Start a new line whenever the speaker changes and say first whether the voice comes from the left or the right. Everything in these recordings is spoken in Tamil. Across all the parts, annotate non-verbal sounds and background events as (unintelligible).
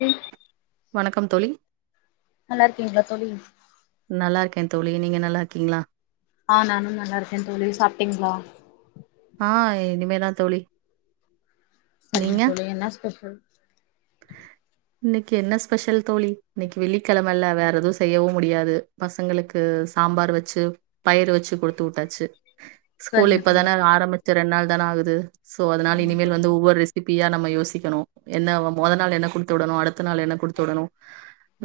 left: நல்லா
right: வணக்கம் தோழி
left: நல்லாருக்கிங்ளா தோழி
right: நல்லாருக்கே தோழி நீங்க நல்லாருக்கிங்ளா
left: ஆ நானு நல்லாருக்கே தோழி சாப்ட்டிங்ளா
right: ஆ இனிமேதா தோழி
left: சரிங்க
right: நீங்க
left: தோழி என்ன ஸ்பெஷல்
right: இன்னைக்கு என்ன ஸ்பெஷல் தோழி இன்னைக்கு வெள்ளிக்கிழமல்ல வேற எது செய்யவு முடியாது பசங்களுக்கு சாம்பார் வெச்சு பயரு வெச்சு குடுத்துவுட்டாச்சு ஸ்கூல்
left: சரிங்க தோழி
right: இப்பதான ஆரம் ரெண் நாள் தான ஆகுது சோ அதுனால
left: ஆமா
right: இனிமேல்
left: தோழி
right: வந்து ஒவ்வொரு ரெசிபியா நம்ம யோசிக்கணு என்ன அவ மொத நாள் என்ன குடுத்துடணு அடுத் த நாள் என்ன குடுத்துடணு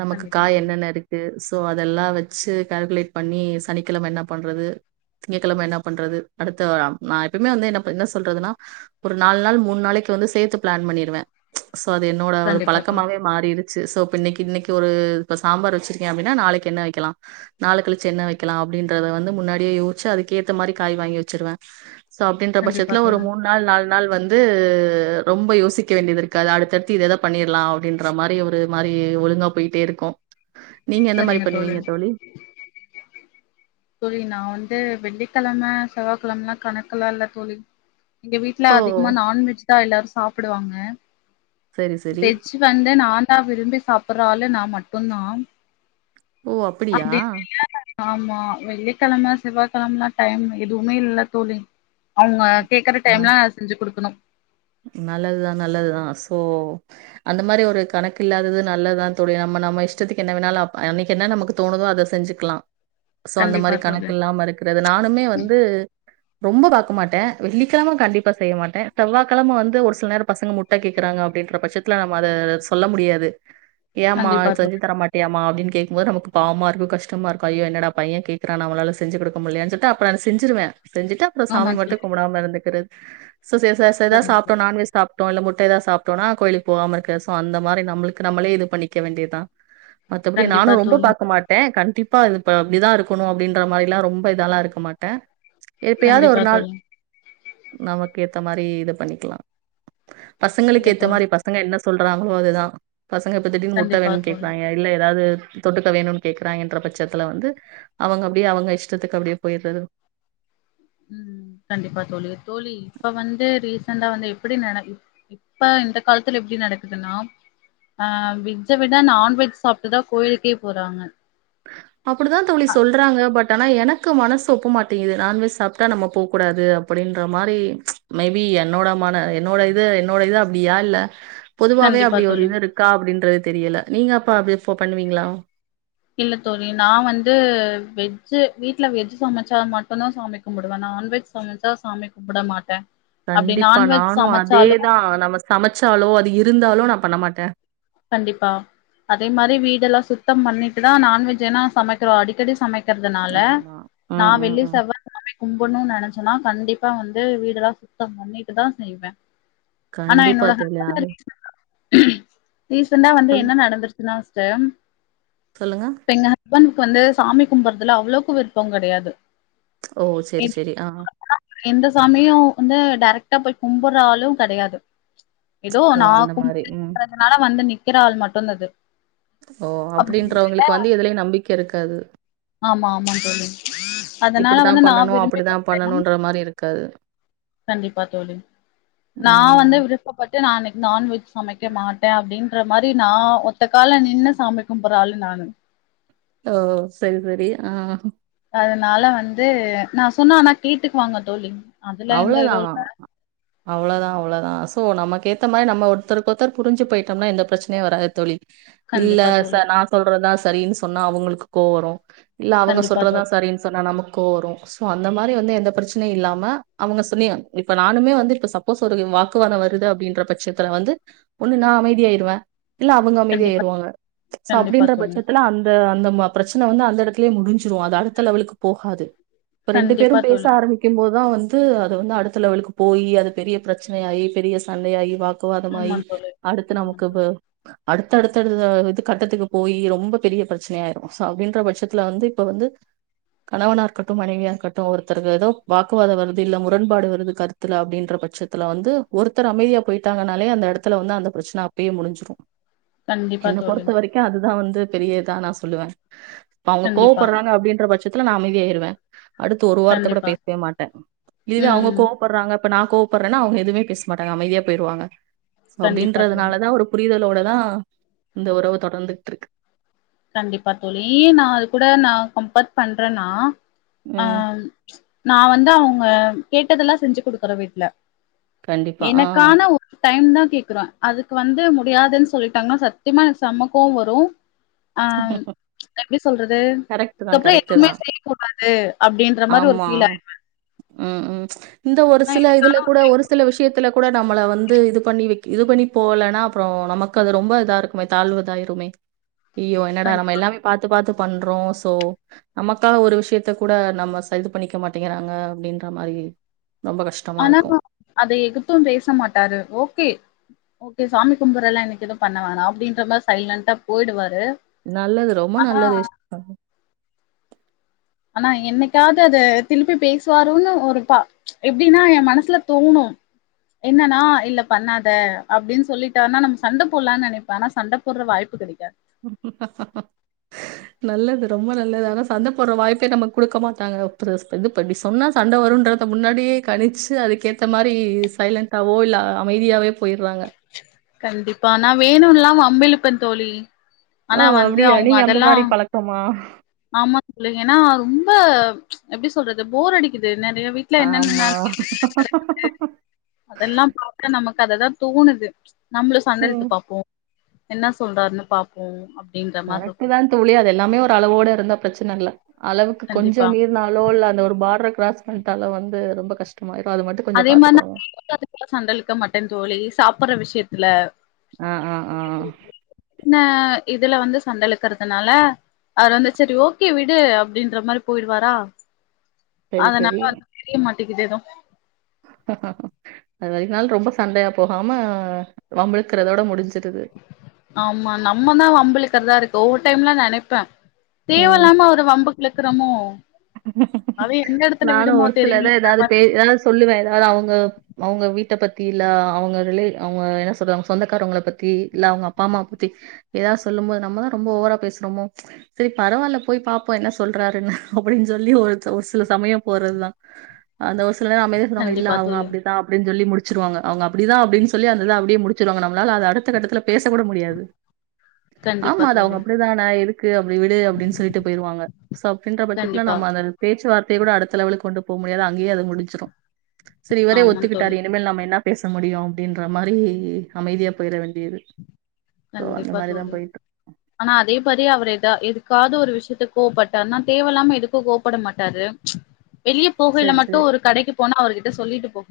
right: நமக்கு
left: கண்டிப்பா
right: காய்
left: தோழி
right: என்னென்ன இருக்கு சோ அதெலா வெச்சு கால்குலேட் பண்ணி சனிக்கெழம என்ன பண்றது திங்ககெழம என்ன பண்றது அடுத்த அ நா எப்பமே வந்து என்ன என்ன சொல்றதுனா ஒரு நாலு நாள் மூணு நாளைக்கு வந்து சேத்து பிளேன் பண்ணிருவ ஸோ அது என்னோட ஒரு
left: கண்டிப்பா தோழி
right: பழக்கமாவே மாறிரு சு சோ இப்ப இன்னைக்கு இன்னைக்கு ஒரு இப்ப சாம்பார் வச்சிருக்கே அப்டினா நாளைக்கு என்ன வெக்கலா நாளக்கழிச்சு என்ன வெக்கலா அப்டின்றத வந்து முன்னாடியே யோசிச்சு அதுக்கேத்த மாரி காய் வாங்கி வெச்சுருவே சோ அப்டின்ற
left: கண்டிப்பா
right: பட்சத்துல ஒரு
left: தோழி
right: மூண் நாள் நாலு நாள் வந்து ரொம்ப யோசிக்க வேண்டியதிருக்காது அடுத்தடுத்து இத இத பண்ணிர்லா அப்டின்ற மாரி ஒரு மாரி ஒழுங்கா போய்ட்டே இருக்கு நீங்க எந்த மாரி பண்ணுவிங்க தோழி
left: தோழி நா வந்து வெள்ளிக்கெழம செவ்வாகெழமெலா கணக்குலா இல்ல தோழி எங்க வீட்ல
right: ஓ
left: அதிகமா நான்வெஜ் தா எல்லாரு சாப்டுவாங்க
right: சரி சரி
left: வெஜ் வந்து நாந்தா விரும்பி சாப் ஒராளு நா மட்டுந்தா
right: ஓ அப்பிடியா
left: அப்டி ஆமா வெள்ளிக்கெழம செவ்வாகெழம்லா டைம் எதுவுமே இல்ல தோழி அவ்ங்க கேக்கற
right: நல்
left: டைம்லா செஞ்சு குடுக்கணு
right: நல்லதுதா நல்லதுதா சோ அந்த மாரி ஒரு கணக்கு இல்லாதது நல்லதுதா தோழி நம்ம நம்ம இஷ்டத்துக்கு என்ன வேணாலு அப் அன்னைக்கு என்ன நமக்கு தோணுதோ அத செஞ்சுக்லா சோ அந்த
left: கண்டிப்பா
right: மாரி
left: தோழி
right: கணக்கில்லாம இருக்கறது நானுமே வந்து ரொம்ப பாக்க மாட்டே வெள்ளிக்கெழம கண்டிப்பா செய்ய மாட்டே செவ்வா க்கெழம வந்து ஒரு சில நேர பசங்க முட்ட கேக்குறாங்க அப்டின்ற பட்சத்துல நம்ம அத சொல்ல முடியாது ஏமா
left: கண்டிப்பா
right: செஞ்சு
left: தோழி
right: தரமாட்டியாமா அப்டின் கேக்கும் போது நமக்கு பாவமாருக்கு கஷ்டமாருக்கு ஐயயோ என்னடா பைய கேக்குறா நம்மளால செஞ்சு குடுக்க முட்லயேன் சொல்ட்டு அப்ற அத செஞ்சுருவ செஞ்சுட்டு அப்பற
left: ஆமா
right: சாமி மட்டு
left: தோழி
right: கும்புடாம இருந்துகிறது சோ சே சாஸ் இப்பதா
left: சரிங்க
right: சாப்ட்டோ
left: தோழி
right: நான்வெஜ் சாப் டோ முட்டைலா சாப்ட்டோனா கோயிலுக்கு போகாம இருக்கிற சோ அந்த மாரி நம்மளுக்கு நம்மளே இது பண்ணிக்க வேண்டியதா மத்தபடி
left: கண்டிப்பா
right: நானு ரொம்ப
left: தோழி
right: பாக்க மாட்டே கண் டிப்பா இது இப்ப இப்டிதா இருக்கணு அப்டின்ற மாரில்லா ரொம்ப இதால்லா இருக்க மாட்ட எப்பயாது
left: கண்டிப்பா
right: ஒரு நாள்
left: தோழி
right: நமக்கேத்த மாரி இது பண்ணிக்கலா
left: இல்ல
right: பசங்களுக்கேத்த
left: தோழி
right: மாரி பசங்க என்ன சொல்றாங்கலோ அதுதா பசங்க இப்ப திடீர்னு முட்ட
left: கண்டிப்பா
right: வேணும்னு
left: தோழி
right: கேக்குறாங்கெ இல்ல ஏதாவது தொட்டுக்க வேணுன்னு கேக்குறாங்கென்ற பட்சத்துல வந்து அவங்க அப்டியே அவங்க இஷ்டத்துக்கு அப்டியே போயிறது
left: உம் கண்டிப்பா தோழி. தோழி இப்ப வந்து ரீசெண்ட்டா வந்து எப்டி நடக்குது இப்ப இந்த காலத்துல எப்டி நடக்குதுன்னா ஆஹ் வெஜ்ஜ விட நான்வெஜ் சாப்ட்டுதா கோயிலுக்கே போறாங்க.
right: அப்டிதா தோழி
left: அ,
right: சொல்றாங்க பட் பட் ஆனா எனக்கு மனசு ஒப்பமாட்டேங்கிது. நான்வெஜ் சாப்ட்டா நம்ம போக்கூடாது அப்டின்ற மாரி மேபி என்னோட மன என்னோட இது என்னோட இது அப்டியா இல்ல பொதுவாவே
left: கண்டிப்பா
right: அப்டி ஒரு
left: தோழி
right: இது இருக்கா அப்டின்றது தெரியல. நீங்க அப்ப அப்டி இப்ப பண்ணுவீங்ளா?
left: இல்ல தோழி நா வந்து வெஜ்ஜு வீட்டுல வெஜ் சமச்சா மட்டுந்தா சாமி கும்முடுவே நா. நான்வெஜ் சமச்சா சாமி கும்புட மாட்டே. அப்டி
right: கண்டிப்பா
left: நான்வெஜ்
right: நானு
left: சமைச்சாலு
right: அதேதா நம்ம சமச்சாலோ அது இரு இருந்தாலும் நா பண்ண மாட்டே.
left: கண்டிப்பா, அதே மாரி வீடெல்லா சுத்தம் பண்ணிட்டுதா நான்வெஜ்ன்னா சமக்கிறோ அடிக்கடி சமைக் இருக்கிறதனால
right: ஆமா
left: நா
right: ம் ம்
left: வெள்ளி,
right: ம்
left: செவ்வானாவே கும்புடுன்னு நெனச்சி ன்னா கண்டிப்பா வந்து வீடு எல்லா சுத்தம் பண்ணிட்டுதா செய்வே. ஆனா
right: கண்டிப்பா
left: என்னோட
right: தோழி அது
left: ரீசண்ட்டா வந்து
right: சொல்லு
left: என்ன நடந்துருச்சுன்னா தயம்
right: சொல்லுங்க
left: ஹஸ்பெண்ட்க்கு வந்து சாமி கும்புட்றதுல அவ்ளவுக்கு விருப்பம் கெடயாது.
right: ஓ செரி செரி ஆஹ்
left: எந்த சாமியு வந்து டைரக்டா போய் கும்புட்ற ஆளு கெடையாது. எதோ
right: ஓ
left: நா
right: அந்த மாரி
left: கும்புட்டு
right: ம்
left: இருக்கறதுன்னால வந்து நிக்கிற ஆள் மட்டுந்தது
right: ஓ அப்டின்றவங்களுக்கு வந்து எதுலயு நம்பிக்கை இருக்காது.
left: ஆமா ஆமா தோழி. அதனால
right: இப்டித்தா
left: வந்து நா
right: பண்ணணு
left: விரும்பி
right: அப்டித்தா
left: கும்ட்டேன்னா
right: பண்ணணுன்ற மாரி இருக்காது
left: கண்டிப்பா தோழி. நா
right: ம்
left: வந்து விருப்பப்பட் நா அன்னைக் நான்வெஜ் சமைக்க மாட்டே அப்டின் ற மாரி நா ஒத்த கால நின்னு சாமி கும்பர்ற ஆளு நானு
right: ஓ செரி செரி ஆ
left: அதனால வந்து நா சொன்னா ஆனா கேட்டுக்குவாங்க தோழி அதுல எந்த
right: அவ்ளதா
left: இதுவு இல்ல
right: அவ்ளதா அவ்ளதா ஸோ நமக்கேத்த மாரி நம்ம ஒருத்தருக்கொருத்தர் புரிஞ்சு போயிட்டம்னா எந்த பிரச்சனையு வராது தோழி இல்ல
left: கண்டிப்பா
right: ச
left: தோழி
right: நா சொல்றதா சரின்னு சொன்னா அவங்களுக்கு கோ வரு இல்ல அவங்க
left: கண்டிப்பா
right: சொல்றதா
left: தோழி
right: சரின்னு சொன்னா நமக்கு கோ வரு சோ அந்த மாரி வந்து எந்த பிரச்சனையு இல்லாம அவங்க சொன்னிய இப்ப நானுமே வந்து இப்ப சப்போஸ் ஒரு வாக்குவாத வருது அப்படின்ற பட்சத்துல வந்து ஒன்னு நா அமைதியாயிருவ இல்ல அவுங்க
left: கண்டிப்பா
right: அமைதியாயிருவாங்க சோ
left: கண்டிப்பா
right: அப்டின்ற
left: தோழி
right: பட்சத்துல அந்த அந்த பிரச்ச சண்ட வந்து அந்த எடத்துலயே முடிஞ்சுரு அது அடுத்த லெவலுக்கு போகாது இப்ப ரெண்டு பேரு
left: கண்டிப்பா
right: பேச
left: தோழி
right: ஆரம்பிக்கு போதுதா வந் அது வந்து அடுத்த லெவலுக்கு போய்யி அது பெரிய பிரச்சனயாயி பெரிய சண்டயாயி வா வாக்குவாதமாயி
left: ஆமா தோழி
right: அடுத்து
left: ஆமா
right: நமக்கு ப
left: தோழி
right: அடுத்தடுத்தது அடுத்த கட்டத்துக்கு போய் ரொம்ப பெரிய பிரச்சனயாயிரு சோ அப்டின்ற பட்சத்துல வந்து இப்ப வந்து கணவனா இருக்கட்டு மனைவியா இருக்கட்டு ஒருத்தர்க்கு ஏதோ வாக்குவாத இல்ல முரண்பாடு வருது கருத்துல அப்டின்ற பட்சத்துல வந்து ஒருத்தர் அமைதியா போயிட்டாங்கனாலே அந்த எடத்துல வந்து அந்த பிரச்சன அப்பயே முடிஞ்சுறு
left: கண்டிப்பா
right: என்ன
left: தோழி
right: பொறுத்த வரைக்கு அதுதா வந் து பெரியதா நா சொல்லுவே இப்ப அவுங்க
left: கண்டிப்பா
right: கோவப்படுறாங்க அப்டின்ற பட்ச எடத்ல நா அமைதியாயிறுவே அடுத்து ஒரு வார்த்த கூட
left: கண்டிப்பா.
right: பே வே மாட்டே இதுவே அவுங்க
left: ம்.
right: கோவப்படுறாங்க அப்ப நா கோவப்பட்றேனா அவுங்க எதுமே பேச மாட்டாங்க அமைதியா போயிருவாங்க சோ
left: கண்டிப்பா தோழி.
right: அப்டின்றதுனாலதா ஒரு புதல் புரிதலோடதா இந்த ஒறவு தொடர்ந்துட்ருக்கு
left: கண்டிப்பா தோழி ஏ நா அது கூட நா கம்பர் பண்றேனா
right: ம்.
left: ஆஹ் ம்ச் நா வந்து அவுங்க கேட்டதெல்லா செஞ்சு கொடுக்றே வீட்ல
right: கண்டிப்பா. ஆ.
left: எனக்கான ஒ டைம் தான் கேக்குறோ அதுக்கு வந்து முடியாதுன் சொல்லிட்டாங்கன்னா சத்தியமா எனக் செம கோவ வரு ஆஹ் ம்ச் எப்டி சொல்றது
right: கரெக்ட்டு தான்,
left: அதுக்கப்றோ
right: கரெக்ட்டு
left: எதுமே
right: தான்.
left: செய்ய கூடாது அஹ்
right: ஆமா உம் உம் இந்த ஒரு சில இதுல கூட ஒரு சில விஷயத்துல கூட நம்மள வந்து இது பண்ணி வெக் இது பண்ணி போலனா அப்புறோ நமக்கு அது ரொம்ப இதா இருக்குமே தாழ்வுதாயிறுமே அய்யோ என்னடா நம்ம எல்லாமே பாத்து பாத் பண்றோ சோ நமக்காக ஒரு விஷயத்த கூட நம்ம ச இது பண்ணிக்க மாட்டேங்கிறாங்க அப்டின்ற மாரி ரொம்ப கஷ்டமா
left: ஆனா
right: இருக்கும்.
left: அ அத எதுத்து பேச மாட்டாரு ஓகே ஓகே சாமி கும்புறல்ல இன்னக்கி எது பண்ண வோணா அப்டின்றதுல சைலண்டா போயிடுவாரு
right: நல்லது ரொம்ப நல்லது (unintelligible)
left: ஆனா என்னைக்காது அது திலுப்பி பேசுவாரோன்னு ஒரு பா எப்டின்னா எ மனசுல தோணு என்னன்னா இல்ல பண்ணாத அப்டின் சொல்லிட்டார்ன்னா நம் சண்ட போட்லான் நெனைப்பே ஆனா சண்ட போட்ற வாய்ப்பு கெடைக்காது
right: நல்லது ரொம்ப நல்லது ஆனா சந்த போற வாய்ப்பே நம்ம குடுக்க மாட்டாங்க (unintelligible) இது படி சொன்னா சண்ட வருன்றத முன்னாடியே கணிச்சு அதுக்கேத்த மாரி சைலண்டாவோ இல்ல அமைதியாவே போயிர்றாங்க.
left: கண்டிப்பா நா வேணுன்ல்லா வ ம்பிழுப்ப தோழி ஆனா
right: ஓ
left: வந்து
right: அப்டியா
left: அவங்க
right: நீங்க அந்த
left: அதெல்லா
right: மாரி பழக்கமா
left: ஆமா தோழி என்னா ரொம்ப எப்டி சொல்றது போர் அடிக்கி து நெறைய வீட்ல என்னென்ன
right: ஆமா.
left: நாள் (inaudible) அதெல்லாம் பாத்தா நமக் கத தா தோணுது நம்மளு சண்டெழுத்து
right: ம்.
left: பாப்போ என்ன சொல்றார்ன்னு பாப்போ அப்
right: கரெட்டு தா தோழி அதெல்லாமே ஒரு அளவோடருந்தாப் ப்ரச்சனல்ல அளவுக்கு
left: கண்டிப்பா
right: கொஞ்சம் மீருனாலோல்ல அந்த ஒரு பாட்ற க்ராஸ் பண்ட்டாலு வந்து ரொம்ப கஷ்டமாயுரூ
left: அதே மார் நா (inaudible) சண்டலுக்க மாட்டேன் தோழி சாப்புட்ற விஷ் யத்துல
right: ஆ ஆ ஆ
left: ன இதுல வந்து சண்டழுக்குறதுனால அவர் வந்து செரி ஓகே விடு அப்டின்ற மாரி போயிடுவாரா
right: சரி,
left: அதனால
right: சரி.
left: வந்து தெரிய மாட் டிக்கிது எதொ
right: அது வரைக்குனால் ரொம்ப சண்டையா போகாம வம்பிழுக்கறதோட முடுஞ்
left: ஆமா நம்மதா வம்புளுக்குறதாருக் தோ டைம்லா நெனைப்பே தேவல்லாம அவர வம்புக் ளுக்குறமோ
right: நானு ஒருத்துல எத
left: தெரியலன்ற
right: எதாது பே
left: மாரி
right: எதாது சொல்லுவே ஏதாது அவுங்க அவுங்க வீட்ட பத் தி இல்ல அவுங்க ரிலே அவுங்க என்ன சொல்ற அவுங்க சொந்தக்காரவ்ங்கள பத்தி இல்ல அவுங்க அப்பா அம்மா பத்தி எதாது சொல்லும் போது நம்மதா ரொம்ப ஓவரா பேசுறோமோ செரி பரவால்ல போய் பாப்போ என்ன சொல்றாருன்னு அப் புடின் சொல்லி ஒர்த ஒர் சில சமயம் போறதுதா அந்த ஒ சில நேரொ அமைதியா சொல்வாங்க இல்ல
left: கண்டிப்பா
right: அவுங்க
left: தோழி
right: அப்டித்தா அப்டின் சொல்லி முடுச் ச்சிருவாங்க அவுங்க அப்டிதா அப்டின் சொல்லி அந்தத அப்டியே முடுச்சுர்வாங்க நம்ளால அத அடுத்த கட்டத்துல பேச கூட முடியாது
left: கண்டிப்பா
right: ஆமாது அவுங்க
left: தோழி
right: அப்டிதான இரு க்கு அப்டி விடு அப்டின் சொல்லிட்டு போயிருவாங்க (unintelligible) இதுக்குலா
left: கண்டிப்பா
right: நம்மந்த பேச்சுவார்த்தய கூட அடுத்த லெவலுக் கொண்டுப் போ முடியாது அங்கயே அது முடிஞ்சு செரி இவரே
left: ஆமா
right: ஒத்துக்கிட்டாரு
left: தோழி
right: இனிமேல் நம்ம என்ன பேச முடியு அப்டின்ற மாரி அமைதியா போயிர வேண்டியது சோ அந்த
left: கண்டிப்பா
right: மாரி தான்
left: தோழி
right: போயிட்டு.
left: ஆனா அதே மாிரி அவர் எதா எது காது ஒரு விஷயத்கு கோபட்டானா தேவலாம எதுகு கோபட மாட்டாரு ச்ச் வெளிய
right: சரி,
left: போகயில
right: சரி.
left: மட்டு ஒரு கடைகு போனா அவரு ட சொலிட்டு போ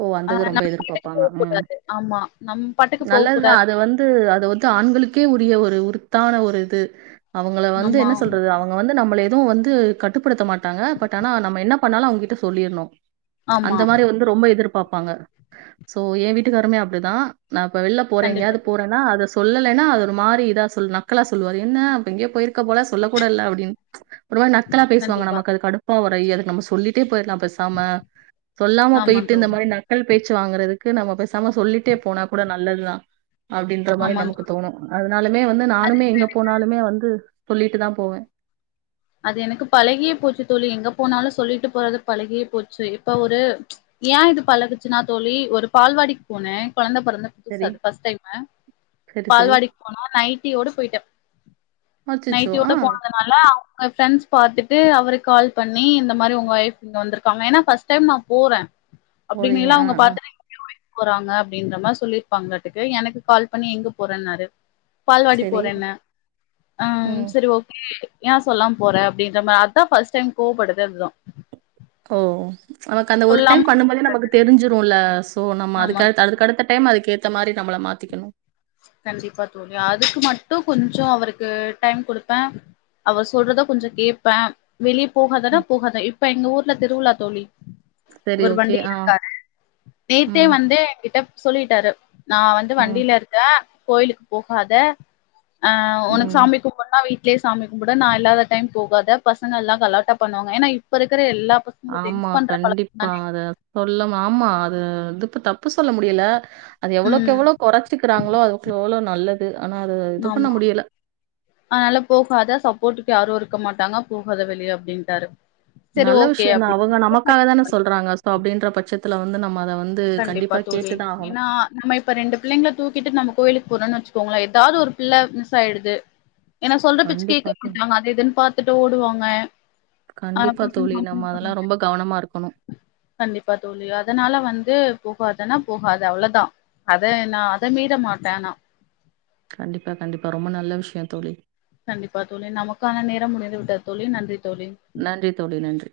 right: ஓ வந்தது ரொம்ப எதுர்பாப்பாங்க
left: போக
right: உஹம்
left: கூடாது ஆமா நம் பாட்டுக்கு போக
right: நல்லதுதா
left: கூடாது
right: அது வந் து அது வந்து ஆண்களுகே உரிய ஒரு உருத்தான ஒரு இது அவங்கள வந்து
left: ஆமா
right: என்ன சொல்றது அவங்க வந்து நம்ள எதுவு வந்து கட்டுபடுத்த மாட்டாங்க பட் ஆனா நம்ம என்ன பண்ணாலு அவுங்கிட்ட சொல்லிரணு
left: ஆமா
right: அந்த மாரி வந்து ம்ப எதிர்பாபாங்க சோ எ வீட்டுகாருமே அப்டிதா நா இப்ப வெள்ல போற
left: கண்டிப்பா
right: எங்கயாது போறேனா அத சொ சொல்லைனா அது ஒரு மாரி இதா சொல் நக்களா சொல்வாரு என்ன அப்ப எங்யே போயிருக் க போல சொல்ல கூட அப்டின் ஒருமாரி நக்கலா பேசுவாங்
left: கண்டிப்பா
right: நமக் அது கடுப்பா வரு (unintelligible) அதுக் நம் சொல்லிடே போயிர்லா பேசாம சொலாம
left: ஆமா
right: போயி திந்த
left: தோழி
right: மாரி நக்கல் பேச் ச்சு வாங்கறதுகு நம பெஸ் நம சொல்லிடே போனா கூடா ல்லதா அப்டின்ற மாரி
left: ஆமா
right: நமகு
left: தோழி
right: தோணு அதனாலதே வந்து நானுமே எங்க போனாலுமே வந்து சொல்லிடுதா போவே
left: அது எனகு பழகியே போச்சு தோழி எங்க போனாலு சொல்லிடு போறது பழகியே போச்சு இப்ப ஒரு ஏ இது பழகுசுனா தோழி ஒரு பால்வாடிக் போனே கொழந்த
right: சரி,
left: (unintelligible) ஃபஸ்ட் டைம்மு
right: சரி, சரி.
left: பால்வாடிக் போன நைடியோட போயிடே
right: அச்சச்சோ!
left: நைடியோட
right: ஆ
left: போனதுனால அவ (unintelligible) ஃப்ரெண்ட்ஸ் பாத்துட்டு அவருக் கால் பண்ணி இந்த மாரி உங்க ஒய்ஃப் இங்க வந்ருகாங்க ஏனா ஃபஸ்ட் டைம் நா போறே
right: போறீங்க.
left: அப்டினிலா
right: ஆ,
left: அவுங்க
right: ஆ.
left: பாத் (unintelligible) போறாங்க அப்டின்ற மாரி சொல்லிர்பாங்களாட்டுருக்கு எனக்கு கால் பண்ணி எங்க போறனாரு பால்வாடி
right: சரி.
left: போறேன ஆஹம்
right: ம்.
left: செரி ஓகே யாஸ் சொலாம் போற அப்டின்ற மாரி அதா ஃபஸ்ட் டைம் கோவபட்தே அதா
right: ஓ எனக்கு அந்த ஒரு டைம் பண்ணுபோதே நமக்கு தெரிஞ்சுருல சோ நம்ம
left: ஆமா
right: அதுகு (unintelligible) அதுக்கு அடுத்த டைம் அது கேட் இந்த மாரி நம்மள மாத்திக்கணு
left: கண்டிப்பா தோழி அதுக்கு மட்டு கொஞ்சொ அவருக்கு டைம் கொடுப்பே அவர் சொல்றத கொஞ்சொ கேப்பே வெளிய போகாதனா
right: ம்.
left: போகாத இப் இப்ப எங்க ஊர்ல திருவிழா தோழி
right: சரி
left: ஒரு
right: ஓகே.
left: வண்டிய
right: ஆ.
left: இருக்காரு நேத்தே
right: ம்.
left: வந்து எங்கிட்ட சொல்லிட்டாரு நா வந்து
right: ம்.
left: வண்டில ஹ கோயிலுக்கு போகாத ஆஹ் உனக்கு
right: ம்.
left: சாமி கும்பன்னா வை ட்லயே சாமி கும்புடு நா இல்லாத டைம் போகாத பசங்கெல்லாம் கலாட்டா பண்ணுவாங்க ஏனா இப்பருக்கிற எல்லா பசங்களு
right: ஆமா
left: ட்ரிங்க்ஸ் பண்ற பழக்கம்
right: கண்டிப்பா
left: தானே
right: அத சொல்லும் ஆமா அது வந்து தப்பு சொல்ல முடியல அது
left: ம்
right: எவ்ளவுகெவ்ளோ கொறைச்சுகிறாங்களோ அதுக்கு எவ்ள நல்லது ஆனா அது இது பண்ண
left: ஆமா
right: முடியல
left: யாரும் இருக்க மாட்டாங்க போகாத வெளிய அப்படின்டாரு
right: நல்ல விஷயந்தா அவங்க நமக்காக தான சொல்றாங்க சோ அப்டின்ற பட்சத் துல வந்து நம்ம அத வந்து
left: கண்டிப்பா தோழி
right: கேட்டு தான் ஆகணும்.
left: ஏன்னா நம்ம இப்ப ரெண்டு பிள்ளைங்கள தூக்கிட்டு நம்ம கோயிலுக் போனேன்னு வச்சுக்கோங்களே ஏதாவது ஒரு பிள்ள மிஸ் ஆயிடுது ஏன்னா சொல்ற பேச்சு
right: கண்டிப்பா
left: கேக்க
right: தோழி.
left: மாட்டாங்க. அது இதுன்னு பாத்துட்டு ஓடுவாங்க
right: கண்டிப்பா தோழி. நம்ம அதெல்லாம் ரொம்ப கவனமா இருக்கணும்.
left: (unintelligible) கண்டிப்பா தோழி அதனால வந் போகாதன்னா போகாத அவ்ளதா அத நா அத மீற மாட்டே நா
right: கண்டிப்பா கண்டிப்பா ரொம்ப நல்ல விஷ்யொ தோழி
left: கண்டிப்பா தோழி நமக்கான நேரம் முடிந்து விட்டது தோழி நன்றி தோழி
right: நன்றி தோழி நன்றி